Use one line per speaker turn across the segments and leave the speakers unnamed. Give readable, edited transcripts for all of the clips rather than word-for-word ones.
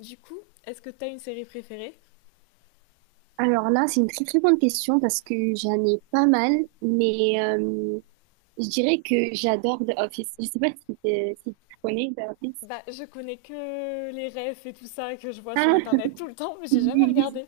Du coup, est-ce que t'as une série préférée?
Alors là, c'est une très très bonne question parce que j'en ai pas mal, mais je dirais que j'adore The Office. Je sais pas si, si tu connais The Office.
Bah, je connais que les refs et tout ça que je vois sur
Ah,
internet tout le temps, mais j'ai jamais
oui, oui.
regardé.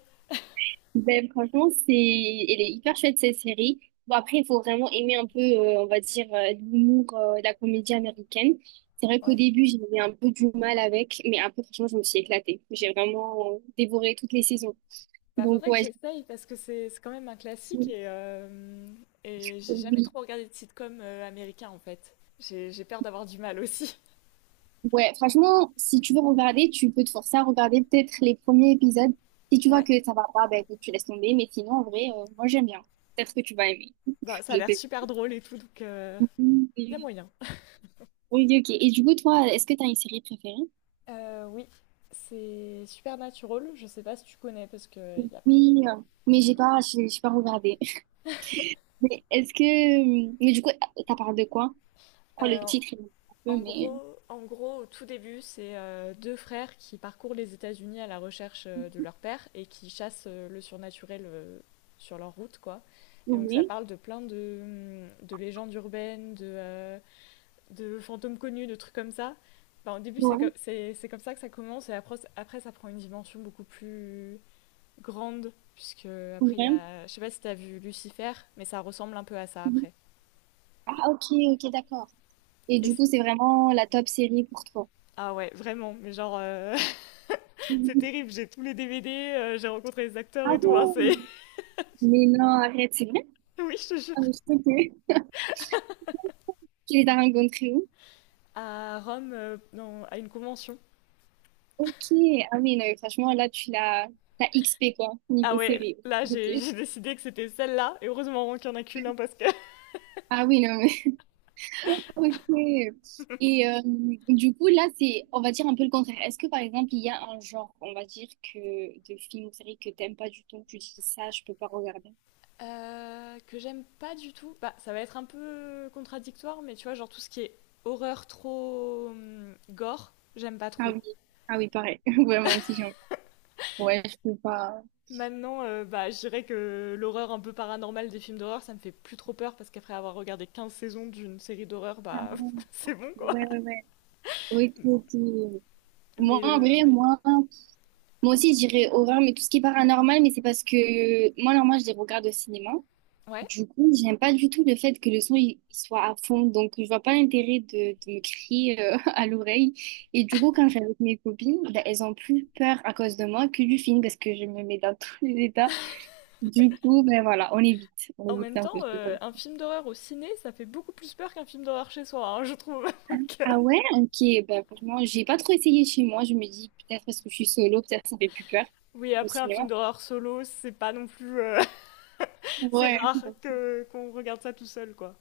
Ben, franchement, c'est, elle est hyper chouette cette série. Bon, après, il faut vraiment aimer un peu, on va dire, l'humour, la comédie américaine. C'est vrai qu'au
Ouais.
début, j'avais un peu du mal avec, mais après, franchement, je me suis éclatée. J'ai vraiment dévoré toutes les saisons.
Bah,
Donc,
faudrait que
ouais,
j'essaye parce que c'est quand même un classique
oui,
et j'ai jamais
oui.
trop regardé de sitcom américain en fait. J'ai peur d'avoir du mal aussi.
Ouais, franchement, si tu veux regarder, tu peux te forcer à regarder peut-être les premiers épisodes. Si tu vois
Ouais.
que ça va pas, ben écoute, tu laisses tomber. Mais sinon, en vrai, moi j'aime bien. Peut-être que tu vas aimer.
Bah, ça a
Je
l'air
sais
super
pas.
drôle et tout, donc
Mm.
y a moyen.
Oui, ok. Et du coup, toi, est-ce que t'as une série préférée?
Oui, c'est Supernatural, je sais pas si tu connais parce que
Oui, mais j'ai pas, j'ai pas regardé. Mais est-ce que, mais du coup, ça parle de quoi? Je crois que le
Euh,
titre, il est un
En
peu, mais
gros, au tout début, c'est deux frères qui parcourent les États-Unis à la recherche de leur père et qui chassent le surnaturel sur leur route, quoi. Et donc ça
oui,
parle de plein de légendes urbaines, de fantômes connus, de trucs comme ça. Enfin, au début,
ouais,
c'est comme ça que ça commence et après, après, ça prend une dimension beaucoup plus grande, puisque après, il y
ouais.
a... Je sais pas si t'as vu Lucifer, mais ça ressemble un peu à ça
Mhm.
après.
Ah, ok, ok, d'accord. Et
Et
du
c'est-
coup, c'est vraiment la top série pour toi.
ah ouais, vraiment, mais genre... C'est
Mhm.
terrible, j'ai tous les DVD, j'ai rencontré les acteurs
Ah
et tout, hein, c'est...
bon? Mais non, arrête, c'est vrai?
Oui, je te jure.
Ah, mais je sais que tu les as rencontrés où?
À Rome, non, à une convention.
Ok, ah oui, non, mais franchement, là, tu l'as t'as XP, quoi,
Ah
niveau
ouais,
série. Ok.
j'ai décidé que c'était celle-là, et heureusement qu'il n'y en a qu'une, hein, parce que...
Ah oui, non, mais... Ok. Et du coup, là, c'est, on va dire un peu le contraire. Est-ce que, par exemple, il y a un genre, on va dire, que de films ou séries que t'aimes pas du tout, tu dis ça, je peux pas regarder?
Que j'aime pas du tout. Bah, ça va être un peu contradictoire, mais tu vois, genre tout ce qui est horreur trop gore, j'aime pas
Ah
trop.
oui, ah oui, pareil. Vraiment aussi, j'en... Ouais, je peux pas...
Maintenant, bah, je dirais que l'horreur un peu paranormale des films d'horreur, ça me fait plus trop peur, parce qu'après avoir regardé 15 saisons d'une série d'horreur, bah, c'est bon, quoi.
Ouais, ouais, ouais. Ok, ok. Moi, en vrai,
Ouais.
moi... Moi aussi, je dirais horreur, mais tout ce qui est paranormal, mais c'est parce que moi, normalement, je les regarde au cinéma.
Ouais.
Du coup, j'aime pas du tout le fait que le son il soit à fond, donc je vois pas l'intérêt de me crier à l'oreille. Et du coup, quand je suis avec mes copines, ben, elles ont plus peur à cause de moi que du film parce que je me mets dans tous les états. Du coup, ben voilà, on
En
évite
même
un peu
temps,
ce genre.
un film d'horreur au ciné, ça fait beaucoup plus peur qu'un film d'horreur chez soi, hein, je trouve. Donc,
Ah ouais, ok, ben franchement, j'ai pas trop essayé chez moi. Je me dis peut-être parce que je suis solo, peut-être ça fait plus peur
oui,
au
après, un
cinéma.
film d'horreur solo, c'est pas non plus. C'est
Ouais.
rare que, qu'on regarde ça tout seul, quoi.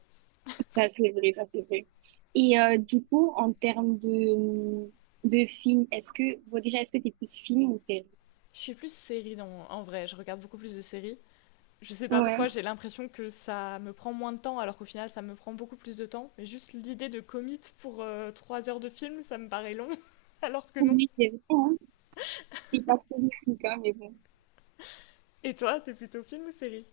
Ça, c'est vrai, ça, c'est vrai. Et du coup, en termes de films, est-ce que, bon, déjà, est-ce que t'es plus film ou série?
Je suis plus en vrai, je regarde beaucoup plus de séries. Je sais pas pourquoi,
Ouais.
j'ai l'impression que ça me prend moins de temps, alors qu'au final, ça me prend beaucoup plus de temps. Mais juste l'idée de commit pour 3 heures de film, ça me paraît long, alors que non.
Oui, c'est vrai, hein. C'est pas trop luxique, hein, mais bon.
Et toi, t'es plutôt film ou série?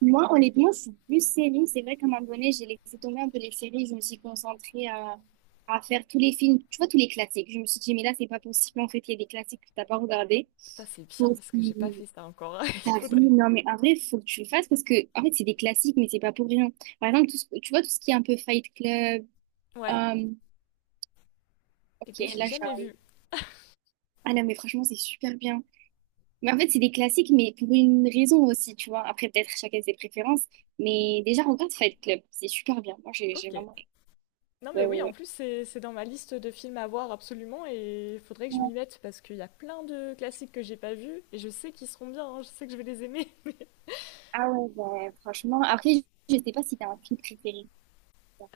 Moi, honnêtement, je suis plus série. C'est vrai qu'à un moment donné, j'ai laissé tomber un peu les séries. Je me suis concentrée à faire tous les films, tu vois, tous les classiques. Je me suis dit, mais là, c'est pas possible. En fait, il y a des classiques que t'as pas regardé.
Ça, c'est
Faut
bien, parce que j'ai pas
aussi-
fait ça encore. Il
T'as vu,
faudrait.
non, mais en vrai, faut que tu le fasses parce que, en fait, c'est des classiques, mais c'est pas pour rien. Par exemple, tu vois, tout ce qui est un peu Fight Club,
Ouais.
Euh,
Et
ok,
puis, je l'ai jamais vu.
ah non, mais franchement, c'est super bien. Mais en fait, c'est des classiques, mais pour une raison aussi, tu vois. Après, peut-être chacun ses préférences. Mais déjà, regarde Fight Club, c'est super bien. Moi, j'ai
Ok.
vraiment...
Non mais
Ouais,
oui, en
ouais,
plus c'est dans ma liste de films à voir absolument et il faudrait que je
ouais.
m'y mette parce qu'il y a plein de classiques que j'ai pas vus et je sais qu'ils seront bien, hein, je sais que je vais les aimer.
Ah ouais, bah, franchement. Après, je sais pas si t'as un film préféré.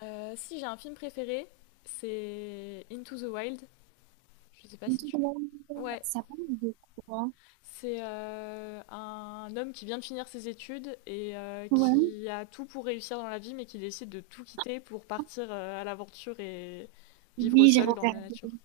Si j'ai un film préféré, c'est Into the Wild. Je sais pas si
Tout
tu...
le monde,
Ouais,
ça parle de quoi?
c'est un homme qui vient de finir ses études et
Ouais.
qui a tout pour réussir dans la vie mais qui décide de tout quitter pour partir à l'aventure et vivre
Oui, j'ai
seul dans la
regardé.
nature.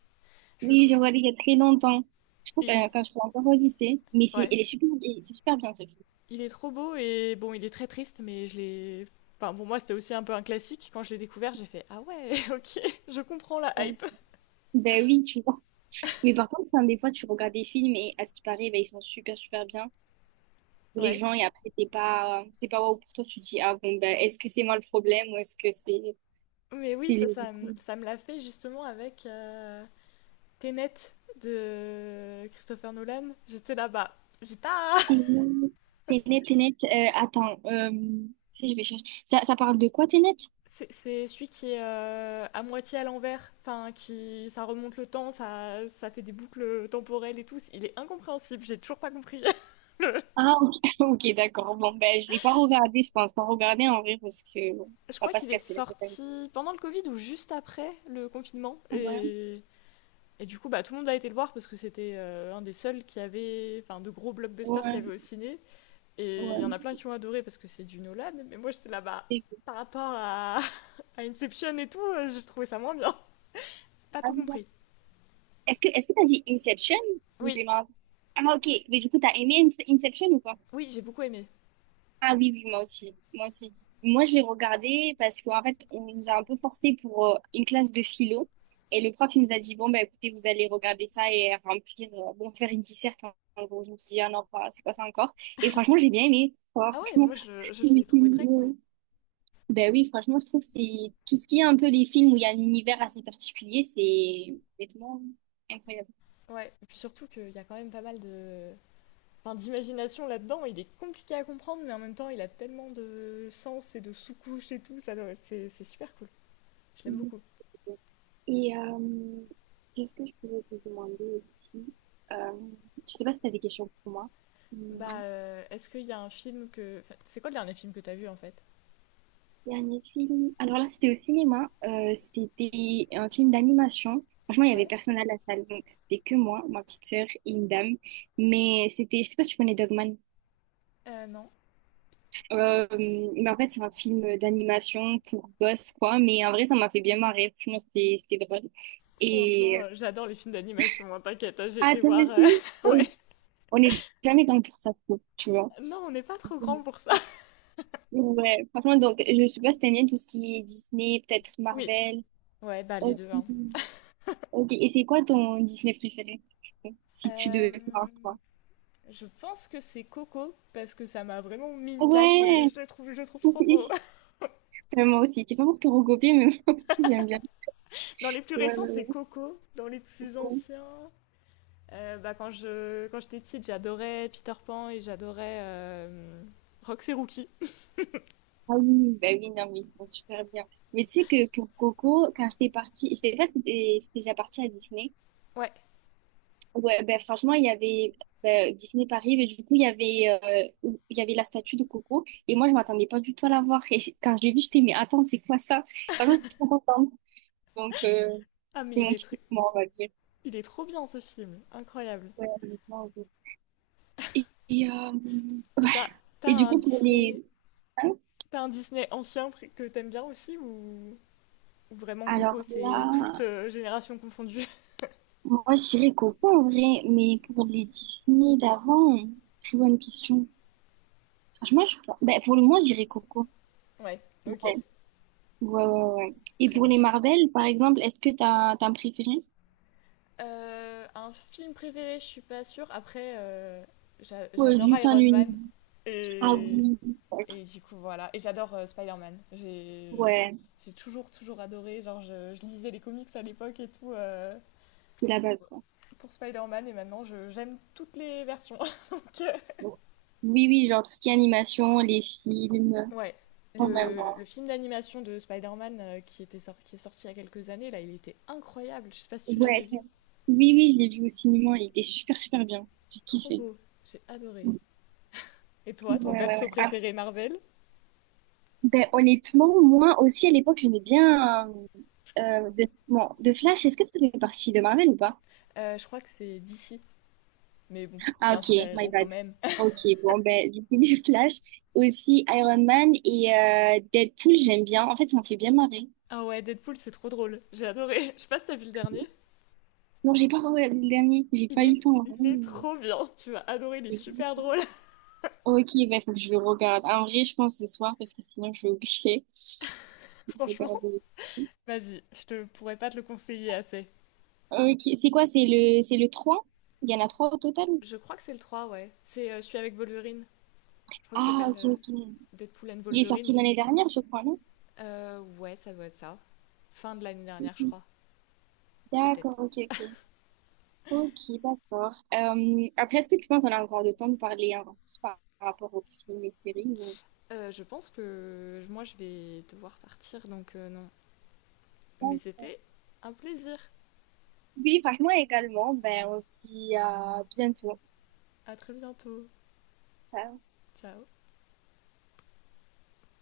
Je le
Oui,
trouve...
j'ai regardé il y a très longtemps. Je crois que
et je-
quand j'étais encore au lycée. Mais c'est,
Ouais,
elle est super, et c'est super bien ce film.
il est trop beau et bon, il est très triste, mais je l'ai. Enfin, pour moi, c'était aussi un peu un classique. Quand je l'ai découvert, j'ai fait ah ouais, ok, je comprends la
Ouais.
hype.
Ben oui, tu vois. Mais par contre, enfin, des fois, tu regardes des films et à ce qui paraît, ben, ils sont super, super bien pour les
Ouais.
gens et après, t'es pas, c'est pas waouh pour toi. Tu te dis, ah bon, ben, est-ce que c'est moi le problème ou est-ce que c'est
Mais oui,
c'est les gens?
ça me l'a fait justement avec Tenet de Christopher Nolan. J'étais là-bas. J'ai pas.
T'es net, T'es net. Attends, tu sais, je vais chercher. Ça parle de quoi, t'es net?
C'est celui qui est à moitié à l'envers. Enfin, qui. Ça remonte le temps, ça fait des boucles temporelles et tout. Il est incompréhensible, j'ai toujours pas compris. le-
Ah, ok, ok, d'accord. Bon, ben, je l'ai pas regardé, je pense pas regarder en vrai parce que bon,
Je
on va
crois
pas se
qu'il est
casser la tête avec.
sorti pendant le Covid ou juste après le confinement.
Ouais,
Et du coup, bah, tout le monde a été le voir parce que c'était un des seuls qui avait, enfin, de gros blockbusters qui
ouais,
avait au ciné. Et il y en
ouais.
a plein qui ont adoré parce que c'est du Nolan. Mais moi, j'étais là-bas
Et-
par rapport à Inception et tout, j'ai trouvé ça moins bien. Pas
ah,
tout
d'accord.
compris.
Est-ce que t'as dit Inception ou
Oui,
j'ai mal? Ah, ok, mais du coup, t'as aimé Inception ou pas?
oui, j'ai beaucoup aimé.
Ah oui, oui, moi aussi. Moi aussi. Moi, je l'ai regardé parce qu'en fait, on nous a un peu forcé pour une classe de philo. Et le prof, il nous a dit, bon, bah, écoutez, vous allez regarder ça et remplir, bon, faire une disserte. En gros, je me suis dit, ah non, pas, c'est pas ça encore. Et franchement, j'ai bien aimé. Quoi.
Ah ouais,
Franchement,
je
je me suis
l'ai trouvé
dit,
très cool.
ouais. Ben oui, franchement, je trouve que c'est tout ce qui est un peu les films où il y a un univers assez particulier, c'est honnêtement incroyable.
Ouais, et puis surtout qu'il y a quand même pas mal de, enfin, d'imagination là-dedans. Il est compliqué à comprendre, mais en même temps, il a tellement de sens et de sous-couches et tout. C'est super cool. Je l'aime beaucoup.
Et qu'est-ce que je pourrais te demander aussi? Euh, je sais pas si tu as des questions pour moi. Hum,
Bah, est-ce qu'il y a un film que. Enfin, c'est quoi le dernier film que t'as vu en fait?
Dernier film. Alors là, c'était au cinéma. C'était un film d'animation. Franchement, il y avait
Ouais.
personne à la salle, donc c'était que moi, ma petite sœur et une dame. Mais c'était, je sais pas si tu connais Dogman.
Non.
Mais en fait, c'est un film d'animation pour gosses, quoi. Mais en vrai, ça m'a fait bien marrer. Franchement, c'était drôle.
Franchement,
Et
j'adore les films d'animation, hein, t'inquiète, hein, j'ai
ah,
été
toi
voir,
aussi?
ouais.
Oui. On n'est jamais dans pour ça, je trouve, tu vois.
Non, on n'est pas trop grand pour ça.
Ouais, franchement, donc, je sais pas si t'aimes bien tout ce qui est Disney, peut-être
Oui.
Marvel.
Ouais, bah les
Ok.
deux, hein.
Ok, et c'est quoi ton Disney préféré? Si tu devais faire un
Euh,
choix.
je pense que c'est Coco parce que ça m'a vraiment mis une claque et
Ouais,
je le trouve trop beau.
oui. Moi aussi, c'est pas pour te recopier, mais moi aussi j'aime bien.
Dans les plus
Ouais,
récents, c'est
ouais,
Coco. Dans les plus
ouais.
anciens, bah, quand j'étais petite, j'adorais Peter Pan et j'adorais Roxy Rookie.
Ah oui, bah oui, non, mais ils sont super bien. Mais tu sais que pour Coco, quand j'étais partie, je sais pas si t'es si t'es déjà partie à Disney,
Ouais.
ouais, ben franchement, il y avait ben, Disney Paris, mais du coup, il y avait la statue de Coco. Et moi, je m'attendais pas du tout à la voir. Et quand je l'ai vue, j'étais, mais attends, c'est quoi ça? Franchement, j'étais trop contente. Donc,
Ah
c'est
mais
mon petit moment, on va dire.
il est trop bien ce film, incroyable.
Ouais, honnêtement, oui. Et,
Et
ouais.
t'as t'as
Et du
un
coup, pour les.
Disney?
Hein.
T'as un Disney ancien que t'aimes bien aussi, ou vraiment
Alors
Coco c'est toute
là,
génération confondue?
moi, je dirais Coco en vrai, mais pour les Disney d'avant, très bonne question. Franchement, je... ben, pour le moment, je dirais Coco.
Ouais.
Ouais.
Ok.
Ouais, ouais, ouais. Et
Très
pour
bon
les
choix.
Marvel, par exemple, est-ce que t'as, t'as un préféré?
Un film préféré, je suis pas sûre. Après,
Ou
j'adore
juste un
Iron Man.
univers? Ah
et
oui, ok.
Et du coup, voilà. Et j'adore Spider-Man.
Ouais,
J'ai toujours, toujours adoré. Genre, je lisais les comics à l'époque et tout,
c'est la base,
pour,
quoi.
pour Spider-Man. Et maintenant, j'aime toutes les versions. Donc,
Bon. Oui, oui, genre tout ce qui est animation, les films,
ouais.
quand même. Ouais.
Le film d'animation de Spider-Man qui est sorti il y a quelques années, là, il était incroyable. Je sais pas si tu l'avais
Ouais.
vu.
Oui, oui, je l'ai vu au cinéma, il était super, super bien. J'ai
Trop
kiffé.
beau. J'ai adoré.
Ouais,
Et toi, ton
ouais, ouais.
perso
Ah,
préféré Marvel?
ben, honnêtement, moi aussi, à l'époque, j'aimais bien de Flash. Est-ce que ça fait partie de Marvel ou pas?
Je crois que c'est DC. Mais bon, c'est
Ah
un
ok, my
super-héros quand
bad.
même.
Ok, bon ben du coup les Flash, aussi Iron Man et Deadpool j'aime bien. En fait ça me fait bien marrer.
Ah ouais, Deadpool, c'est trop drôle. J'ai adoré. Je sais pas si t'as vu le dernier.
Non j'ai pas regardé le dernier, j'ai
Il
pas eu
est,
le temps vraiment,
il est
mais-
trop bien. Tu vas adorer, il est super drôle.
ok, ben faut que je le regarde. En vrai je pense ce soir parce que sinon je vais oublier de
Franchement,
regarder.
vas-y, je te pourrais pas te le conseiller assez.
Ok, c'est quoi? C'est le 3. Il y en a 3 au total?
Je crois que c'est le 3, ouais. C'est celui avec Wolverine. Je crois qu'il
Ah
s'appelle
ok ok.
Deadpool and
Il est sorti
Wolverine.
l'année dernière je crois, non?
Ouais, ça doit être ça. Fin de l'année dernière, je crois. Peut-être.
D'accord, ok ok. Ok, d'accord. Après, est-ce que tu penses qu'on a encore le temps de parler un peu plus par rapport aux films et séries ou-
Je pense que moi, je vais devoir partir, donc non. Mais c'était un plaisir.
oui, franchement, également. Ben, on se dit à bientôt.
À très bientôt.
Ciao.
Ciao.